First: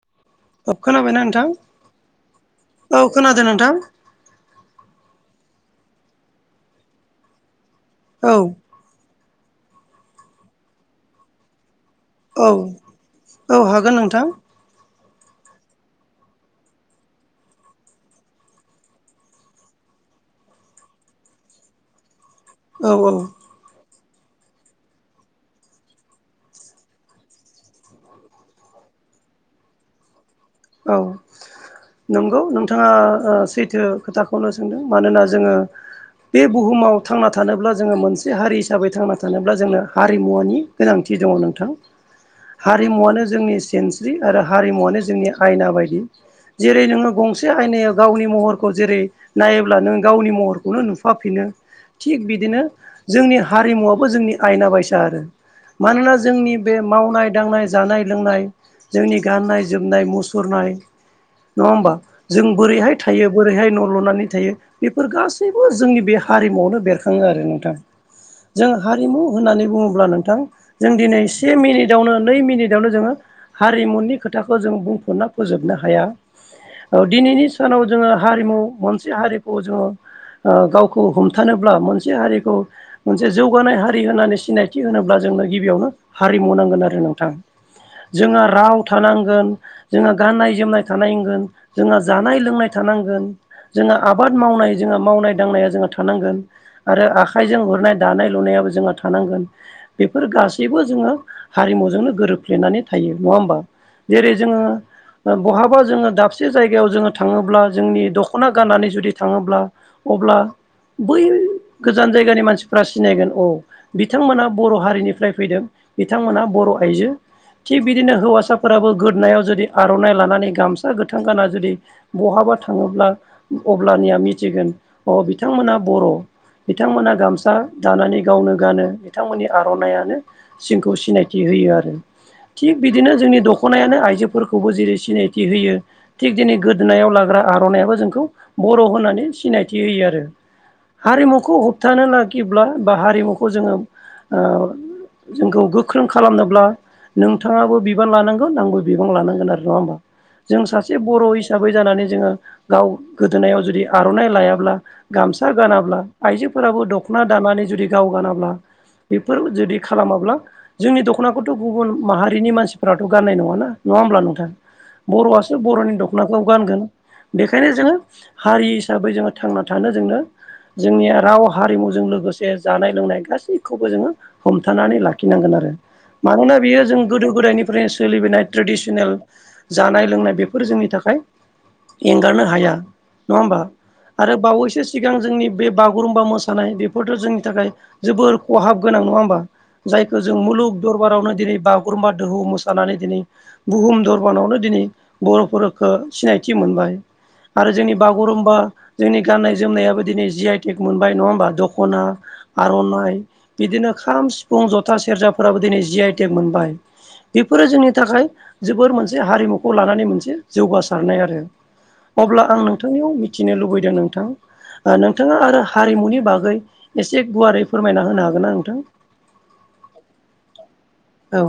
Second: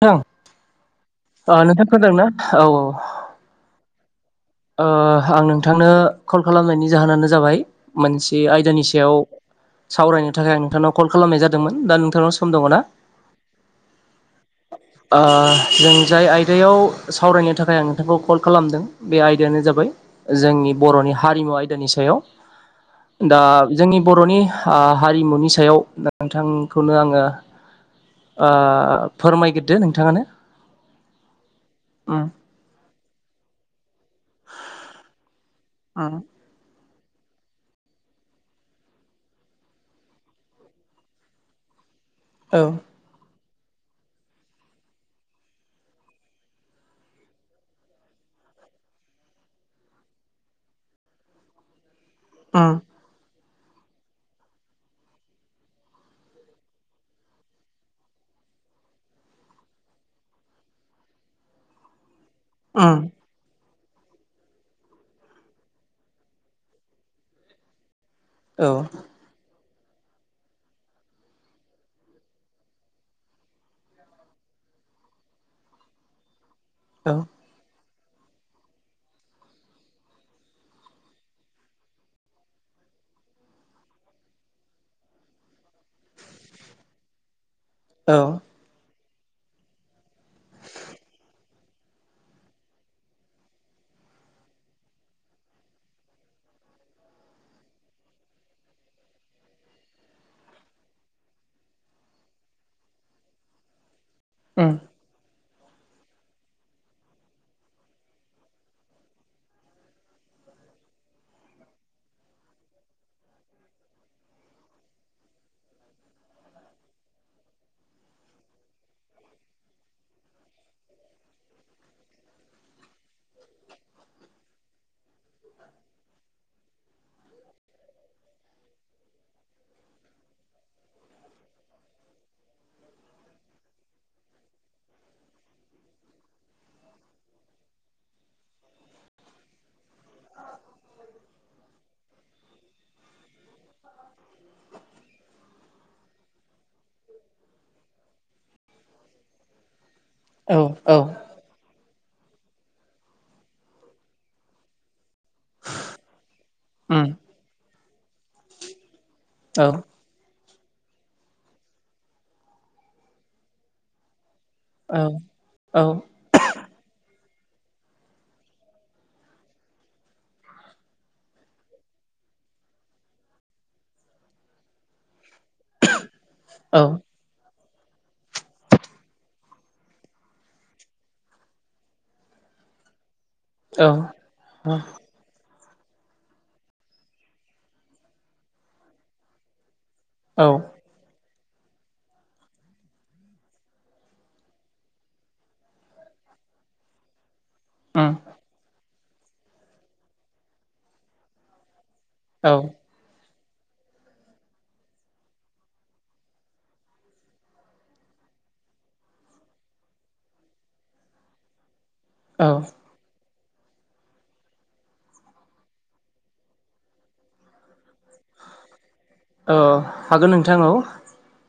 अ अ खोनाबायना नों अ नोंथां खोनादोंना औ औ खोनादोना नोंथां ओ आं नोंथांनो कल खालामनायनि जाहोनानो जाबाय औ मोनसे आयदानि सायाव सावरायनो थाखाय आं नोंथांनाव कल खालामनाय जादोंमोन दा नोंथांनाव औ सम दङ ना औ हागोन नोंथां अ जों जाय आयदायाव सावरायनो थाखाय आं नोंथांखौ कल खालामदों बे आयदायानो जाबाय जोंनि बर'नि हारिमु आयदानि सायाव औ औ दा जोंनि बर'नि आ हारिमुनि सायाव नोंथांखौनो आङो ओ फोरमायगिरदो नोंथाङानो औ उम नंगौ नों थाङा ओ सैथो खोथाखौनो सोंदों मानोना जोङो ओ बे बुहुमाव थांना थानोब्ला जोङो मोनसे हारि हिसाबै थांना थानोब्ला जोंनो हारिमुवानि गोनांथि दङ नोंथां औ हारिमुवनो जोंनि सिनस्रि आरो हारिमुवनो जोंनि आयना बायदि जेरै नोङो गंसे आयनायाव गावनि महरखौ जेरै नायोब्ला नों गावनि महरखौनो नुफाफिनो थिग बिदिनो उम जोंनि हारिमुवाबबो जोंनि आयना बायसा आरो। मानोना जोंनि बे मावनाय दांनाय जानाय लोंनाय जोंनि गान्नाय जोमनाय मुसु रनाय नङा होमबा जों बोरैहाय उम था थायो बोरैहाय न' लुनानै थायो बेफोर गासैबो जोंनि बे हारिमु आवनो बेरखाङो आरो नोंथां। औ जों हारिमु होननानै बुङोब्ला नोंथां जों दिनै से मिनिटावनो नै मिनिटावनो जोङो हारिमुनि खोथाखौ जों बुंफरना फोजोबनो हाया औ दिनैनि सानाव जोङो हारिमु मोनसे हारिखौ जोङो ओ गावखौ हमथानोब्ला मोनसे हारिखौ मोनसे जौगानाय हारि होननानै सिनायथि होनोब्ला जोंनो गिबियावनो हारिमु नांगोन आरो नोंथां। औ जोंहा राव थानांगोन जोंहा गाननाय जोमनाय थानायगोन जोंहा जानाय लोंनाय थानांगोन जोङो आबाद मावनाय जोङो दांनाया थानांगोन। आरो आखाइजों गुरनाय दानाय लुनायाबो जोंहा थानांगोन। बेफोर गासैबो जोङो हारिमुजोंनो गोरोबफ्लेनानै थायो। नङा होमबा जेरै जोङो उम बहाबा जोङो दाबसे जायगायाव जोङो थाङोब्ला जोंनि दख'ना गाननानै जुदि थाङोब्ला अब्ला बै गोजान जायगानि मानसिफ्रा सिनायगोन औ बिथांमोना बर' हारिनिफ्राय फैदों बिथांमोना बर' आइजो थिग बिदिनो हौवासाफोराबो गोदोनायाव जुदि आर'नाइ लानानै गामसा गोथां गानना जुदि बहाबा थाङोब्ला अब्लानिया मिथिगोन अ बिथांमोना बर'। बिथांमोना गामसा दानानै गावनो गानो बिथांमोननि आर'नायानो जोंखौ सिनायथि होयो आरो थिग बिदिनो जोंनि दख'नायानो आइजो फोरखौबो जेरै सिनायथि होयो थिग दिनै गोदोनायाव लाग्रा आर'नायाबो जोंखौ बर' होननानै सिनायथि होयो आरो। हारिमुखौ होबथानो नागिरब्ला हारिमुखौ लाखिब्ला बा हारिमुखौ जोङो ओ जोंखौ गोख्रों खालामनोब्ला नोंथाङाबो बिबान लानांगौ आंबो बिबान लानांगो नङा होमबा औ जों औ सासे बर' हिसाबै जानानै जोङो गाव गोदोनायाव जुदि आर'नाइ लायाब्ला गाम सा गानाब्ला आइजोफोराबो उम दख'ना दानानै जुदि गाव गानाब्ला बेफोर औ जुदि खालामाब्ला जोंनि दख'नाखौथ' गुबुन माहारिनि मानसिफ्राथ' गाननाय नङाना नङा होमब्ला नोंथां। औ बर'आसो बर'नि औ द'ख खनाखौ गानगोन बेखायनो जोङो हारि हिसाबै जोङो थांना थानो जोंनो जोंनि राव हारिमुजों लोगोसे जानाय लोंनाय गासैखौबो जोङो हमथानानै लाखिनांगोन आरो मानोना औ बियो जों गोदो गोदायनिफ्रायनो सोलिबोनाय ट्रेडिसनेल जानाय लोंनाय बेफोर जोंनि थाखाय एंगारनो हाया। नङा होमबा औ आरो बावैसो सिगां जोंनि बे बागुरुम्बा मोसानाय बेफोरथ' जोंनि थाखाय जोबोर खहाब गोनां नङा होमबा? जायखौ जों मुलुग दरबारावनो दिनै बागुरुम्बा दोहौ मोसानानै दिनै बुहुम दरबानावनो दिनै बर'फोरखौ सिनायथि मोनबाय। आरो जोंनि उम बागुरुम्बा जोंनि गाननाय जोमनायाबो दिनै जि आइ टेक मोनबाय नङा होमबा दख'ना औ आर'नाइ, बिदिनो खाम सिफुं जथा सेरजाफोराबो दिनै जिइ टेक मोनबाय बेफोरो जोंनि थाखाय जोबोर मोनसे हारिमुखौ लानानै मोनसे जौगासारनाय आरो अब्ला औ आं नों थांनियाव मिथिनो लुबैदों नोंथां नोंथाङा आरो हारिमुनि बागै एसे गुवारै फोरमायना होनो हागोन ना नोंथां? ओ हागोन नोंथां औ औ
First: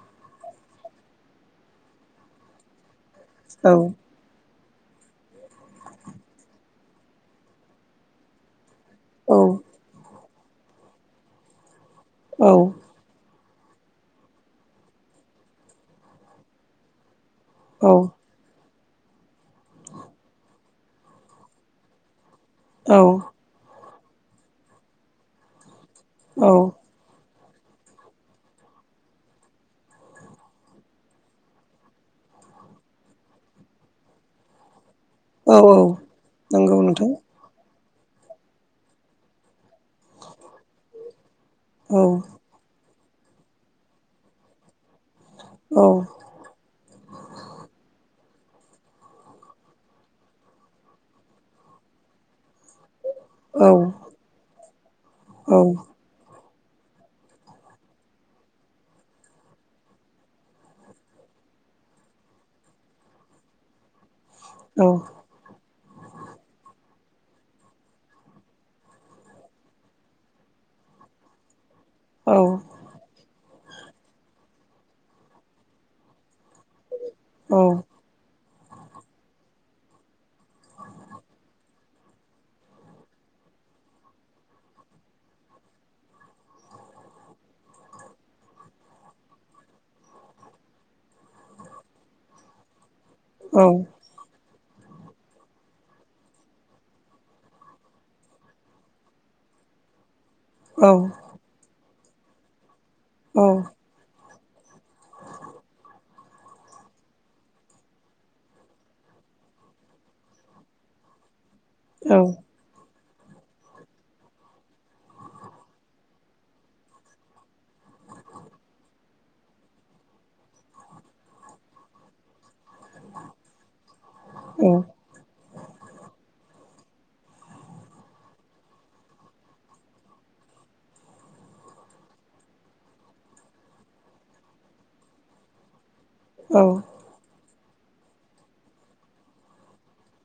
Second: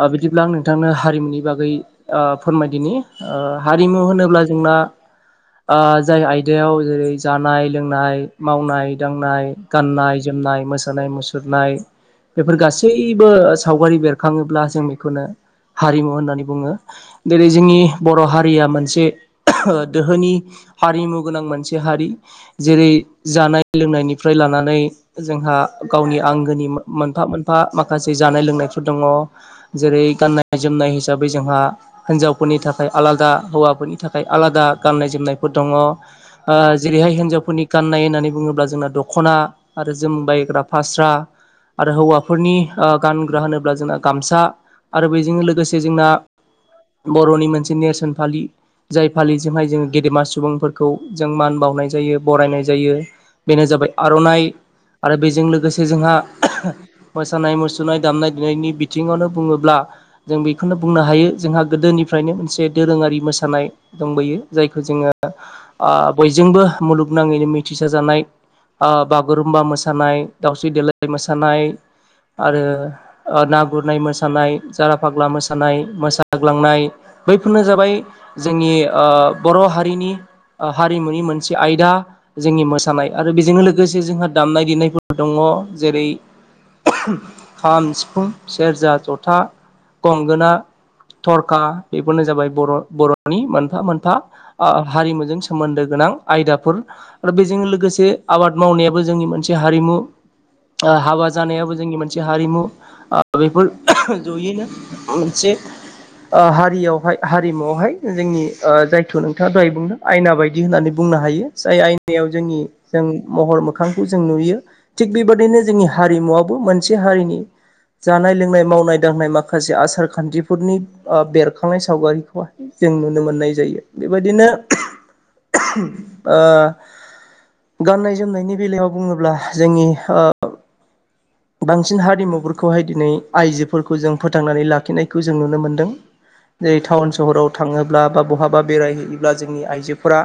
ओ बिदिब्ला आं नोंथांनो हारिमुनि बागै ओ फोरमायदिनि। ओ औ हारिमु होनोब्ला जोंना ओ जाय आयदायाव जेरै जानाय लोंनाय मावनाय औ दांनाय गाननाय जोमनाय मोसानाय मुसुरनाय औ बेफोर गासैबो सावगारि बेरखाङोब्ला जों बेखौनो हारिमु होननानै बुङो। जेरै जोंनि बर' हारिया मोनसे दोहोनि हारिमु गोनां मोनसे हारि जेरै औ जानाय लोंनायनिफ्राय लानानै जोंहा गावनि औ आंगोनि मोनफा मोनफा माखासे जानाय लोंनायफोर दङ। जेरै गाननाय जोमनाय हिसाबै जोंहा हिनजावफोरनि थाखाय आलादा हौवाफोरनि थाखाय आलादा गाननाय जोमनाय फोर औ दङ औ ओ नंगौ नोंथां जेरैहाय हिनजावफोरनि गाननाय होननानै बुङोब्ला जोंना दख'ना आरो जोमबायग्रा फास्रा आरो औ हौवाफोरनि ओ गानग्रा होनोब्ला जोंना गामसा आरो बेजों लोगोसे औ जोंना बर'नि मोनसे नेरसोन फालि जाय फालिजोंहाय जों गेदेमा सुबुंफोरखौ जों मान बावनाय जायो बरायनाय जायो। बेनो औ जाबाय आर'नाइ आरो बेजों औ लोगोसे जोंहा मोसानाय मुसुरनाय दामनाय देनायनि बिथिङावनो बुङोब्ला जों बेखौनो बुंनो हायो जोंहा गोदोनिफ्रायनो मोनसे दोरोङारि मोसानाय दंबोयो। जायखौ औ जोङो ओ बयजोंबो मुलुग नाङैनो मिथिसाजानाय ओ बागुरुम्बा मोसानाय, दाावस्रि देलाय मोसानाय औ आरो ओ ना गुरनाय मोसानाय, जारा फाग्ला मोसानाय, मोसाग्लांनाय बैफोरनो औ जाबाय जोंनि ओ बर' हारिनि हारिमुनि मोनसे आयदा जोंनि मोसानाय आरो बेजोंनो लोगोसे जोंहा देनायफोर दङ। जेरै खाम, सिफुं, सेरजा, जथा, गंगोना थरखा बेफोरनो जाबाय बर' बर'नि औ मोनफा मोनफा ओ हारिमुजों सोमोन्दो गोनां आयदाफोर। आरो बेजों लोगोसे आबाद मावनायाबो जोंनि मोनसे हारिमु। औ ओ हाबा जानायाबो जोंनि मोनसे हारिमु आ बेफोर जयैनो मोनसे ओ हारियावहाय हारिमुआवहाय जोंनि ओ जायथ' नोंथाङा दहाय बुंदों। आयना बायदि होननानै बुंनो हायो जाय आयनायाव जोंनि जों महर मोखांखौ जों नुयो। थिग बेबादिनो जोंनि हारिमुवाबो मोनसे हारिनि जानाय लोंनाय मावनाय दांनाय माखासे आसार खान्थिफोरनि ओ बेरखांनाय सावगारिखौहाय जों नुनो मोननाय जायो। बेबायदिनो ओ गाननाय जोमनायनि बेलायाव बुङोब्ला जोंनि ओ बांसिन हारिमुफोरखौहाय आइजोफोरखौ जों फोथांनानै लाखिनायखौ जों नुनो मोनदों। जेरै टाउन सहराव थाङोब्ला बा बहाबा बेरायहैयोब्ला जोंनि आइजोफोरा।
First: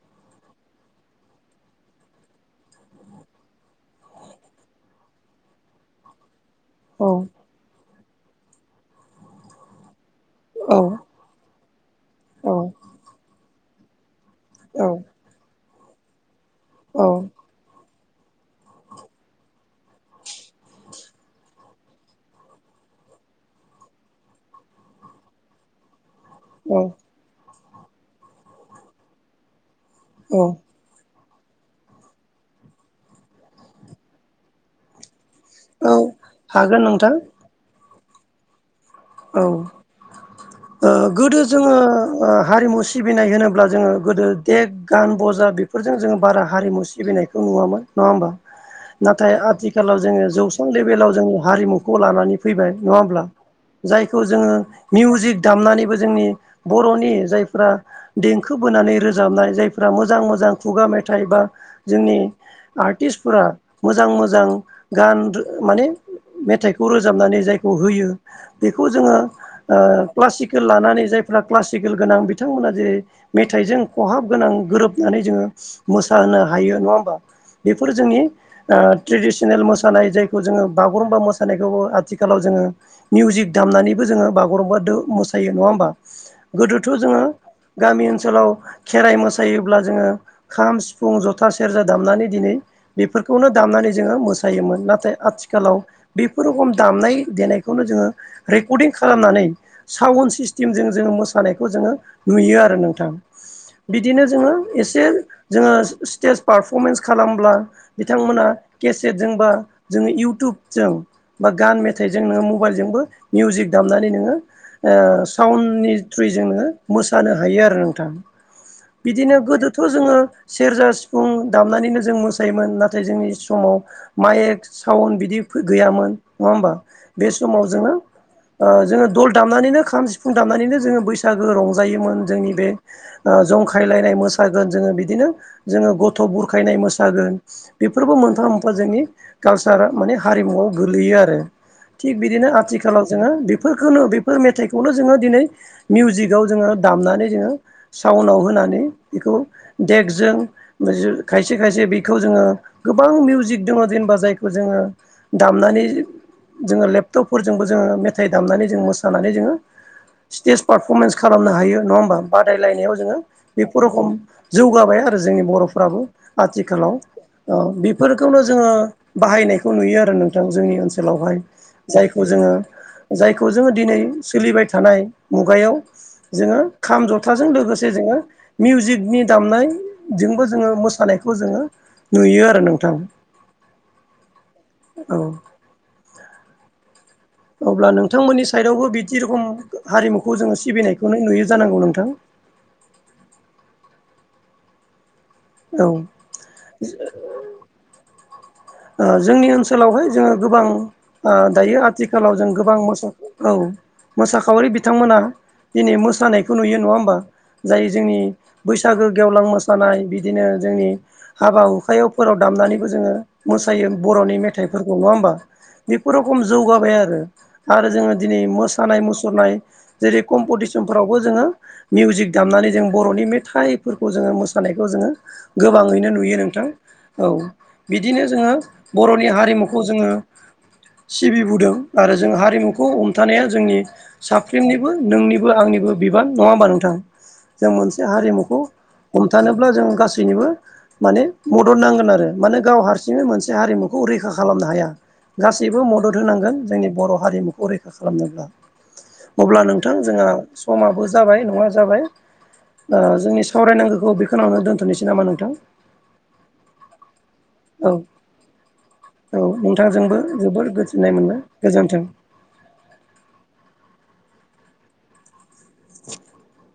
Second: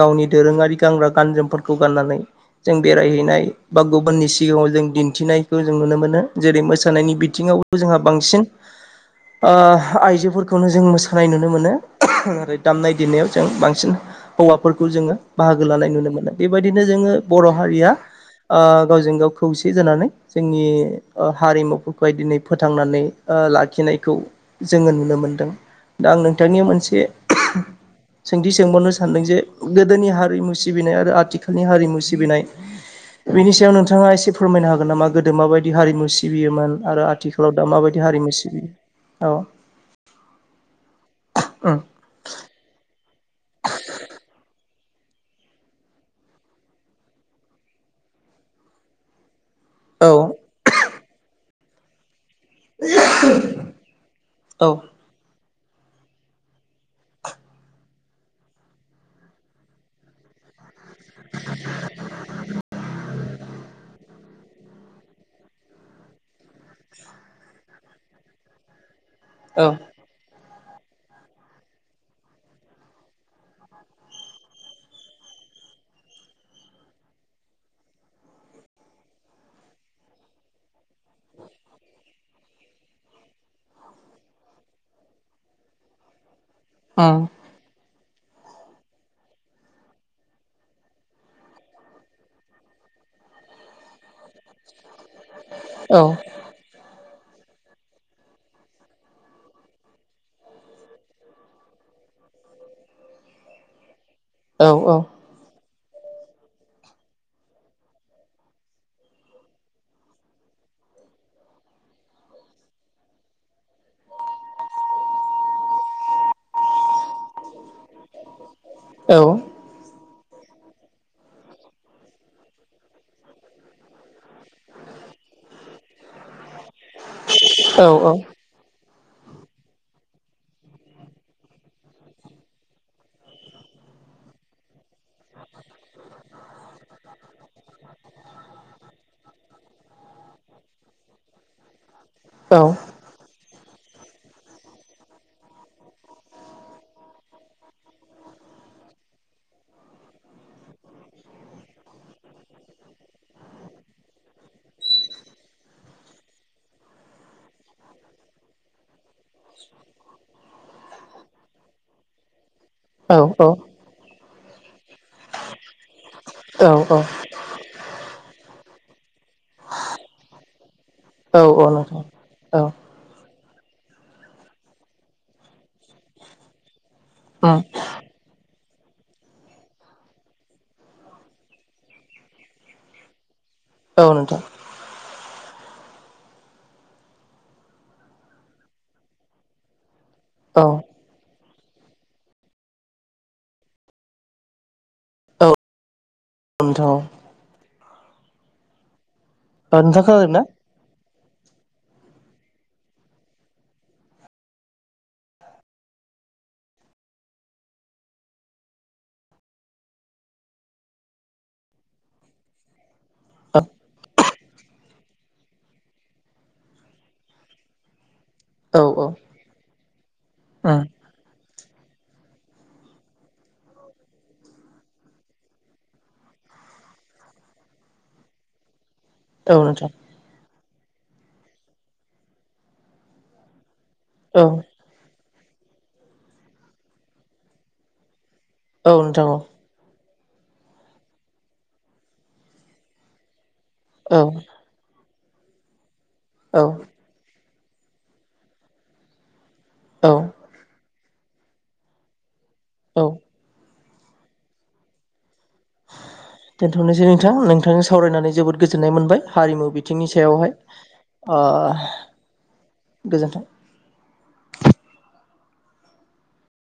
गावनि दोरोङारि गानग्रा गान जोमफोरखौ गाननानै। जों बेरायहैनाय बा गुबुननि सिगाङाव जों दिन्थिनाय। जों नुनो मोनो जेरै मोसानायनि बिथिङाव जोंहा बांसिन आइजो। हौवाफोरखौनो जों मोसानाय नुनो मोनो आरो दामनाय देनायाव जों बांसिन हौवाफोरखौ जोङो। बाहागो लानाय नुनो मोनो बेबायदिनो जोङो औ बर' हारिया गावजों गाव खौसे जानानै। जोंनि हारिमुफोरखौहाय दिनै फोथांनानै लाखिनायखौ। जोङो नुनो मोनदों दा आं नों। बिथांनि मोनसे सोंथि सोंबावनो सानदों जे गोदोनि हारिमु। औ आरो आथिखालनि हारिमु सिबिनाय बिनि सायाव नोंथाङा एसे फोरमायनो हागोन नामा। गोदो माबायदि हारिमु औ सिबियोमोन हागोन आरो नोंथां आथिखालाव दा माबायदि हारिमु सिबियो। औ औ गोदो जोङो उम हारिमु सिबिनाय होनोब्ला जोङो गोदो देग। गान बजा बेफोरजों जोङो बारा हारिमु सिबिनायखौ नुवामोन नङा होमबा नाथाय आथिखाल। आथिखालाव जोङो दोनथ'नोसै जौस्रां लेभेलाव जोंनि हमुखौ लानानै फैबाय नङा होमब्ला। जायखौ जोङो मिउजिक दामनानैबो जोंनि बर'नि जायफ्रा। देंखो बोनानै रोजाबनाय जायफ्रा मोजां मोजां। खुगा मेथाइ बा जोंनि आर्टिस्टफोरा। मोजां मोजां गान माने मेथाइखौ रोजाबनानै जायखौ होयो। बेखौ जोङो नोंथां क्लासिकेल लानानै जायफ्रा क्लासिकेल गोनां बिथांमोना जे। मेथाइजों खहाब गोनां गोरोबनानै जोङो मोसानो हायो नङा होमबा। बेफोर जोंनि। ओ ट्रिडिसेनेल मोसानाय जायखौ जोङो बागुरुम्बा मोसानायखौबो आथिखालाव जोङो मिउजिक दामनानैबो जोङो बागुरुम्बादो मोसायो नङा होमबा गोदोथ' जोङो गामि ओनसोलाव खेराइ मोसायोब्ला जोङो खाम सिफुं जथा सेरजा दामनानै दिनै बेफोरखौनो दामनानै जोङो मोसायोमोन नाथाय आथिखालाव बेफोर रखम दामनाय देनाय खौनो जोङो रेकर्डिं खालामनानै साउन्ड सिस्टिमजों जोङो मोसानायखौ जोङो नुयो आरो नोंथां। बिदिनो जोङो एसे जोङो स्टेज पारफरमेन्स खालामब्ला बिथांमोना केसेटजों बा जोङो इउटुबजों बा गान मेथाइजों नोङो म बाइलजोंबो मिउजिक दामनानै नोङो ओ साउन्डनि थ्रुयै जोङो मोसानो हायो आरो नोंथां। बिदिनो गोदोथ' जोङो सेरजा सिफुं दामनानैनो जों मोसायोमोन नाथाय जोंनि समाव माइक साउन्ड बिदि फै गैयामोन नङा होमबा बे समाव जोंङो ओ जोङो दल दामनानैनो खाम सिफुं दामनानैनो जोङो बैसागो रंजायोमोन जोंनि बे ओ जंखायलायनाय मोसागोन जोङो बिदिनो जोङो गथ' बुरखायनाय मोसागोन। बेफोरबो मोनफा मोनफा जोंनि कालसार माने हारिमुआव गोगलैयो आरो। थिग बिदिनो आथिखालाव जोङो बि फोरखोनो बेफोर मेथाइखौनो जोङो दिनै मिउजिकआव जोङो दामनानै जोङो साउनाव होनानै बेखौ देकजों [inaudible] खायसे खायसे बेखौ जोङो गोबां मिउजिक दङ जेनेबा जायखौ जोङो दामनानै जोङो लेपटपफोरजोंबो जोङो मेथाइ दामनानै जों मोसानानै जोङो स्टेज पारफरमेन्स खालामनो हायो नङा होमबा बादायलायनायाव जोङो बेफोर रखम जौगाबाय आरो जोंनि बर'फ्राबो आथिखालाव। औ बिफोरखौनो जोङो बाहायनायखौ नुयो आरो नोंथां जोंनि ओनसोलावहाय। जायखौ जोङो जायखौ जोङो दिनै सोलिबाय थानाय मुगायाव जोङो खाम जथाजों लोगो से जोङो मिउजिकनि दामनाय जोंबो जोङो मोसानायखौ जोङो नुयो आरो नोंथां। औ नोंथां। औ अब्ला नोंथांमोननि साइडावबो बिदि रखम हारिमुखौ जोङो सिबिनायखौनो नुयो जानांगौ नोंथां? औ ओ जोंनि ओन सोलावहाय जोङो गोबां ओ दायो आथिखालाव जों गोबां मोसा औ ‌ मोसाखावरि बिथांमोना दिनै मोसानायखौ नुयो नङा होमबा जाय जोंनि बैसागो गेवलां मोसानाय बि दिनो जोंनि हाबा हुखायाव फोराव दामनानैबो जोङो मोसायो बर'नि मे थाइ फोरखौ नङा होमबा बे रखम जौगाबाय आरो आरो जोङो दिनै मोसानाय मुसुरनाय जेरै कम्प'टिसनफ्राव बो जोङो मिउजिक दामनानै जों बर'नि मेथाइफोरखौ जोङो मोसानायखौ जोङो गोबाङैनो नुयो नोंथां औ बिदिनो जोङो बर'नि हारिमुखौ जोङो सिबिबोदों आरो जों हारिमुखौ हमथानाया जोंनि साफ्रिमनि बो नोंनिबो आंनिबो बिबान नङा होमबा नोंथां जों मोनसे हारिमुखौ हमथानो ब्ला जों गासैनिबो माने मदद नांगोन आरो मानो गाव हारसिंनो मोनसे हारिमु खौ रैखा खालामनो हाया गासैबो मदद होनांगोन जोंनि बर' हारिमुखौ रै खालामनोब्ला अब्ला नोंथां जोंहा समाबो जाबाय नङा जाबाय जोंनि सावरायनांगौखौ बेखिआवनो दोनथ'नोसै नामा नोंथां? दोनथ'नोसै नोंथां नों नोंथांजों औ सावरायनानै जोबोद गोजोननाय मोनबाय औ हारिमु बिथिंनि नोंथांजोंबो सायावहाय जोबोर गोजोननाय मोनबाय ओ - गोजोन्थों गोजोन्थों। औ [inaudible]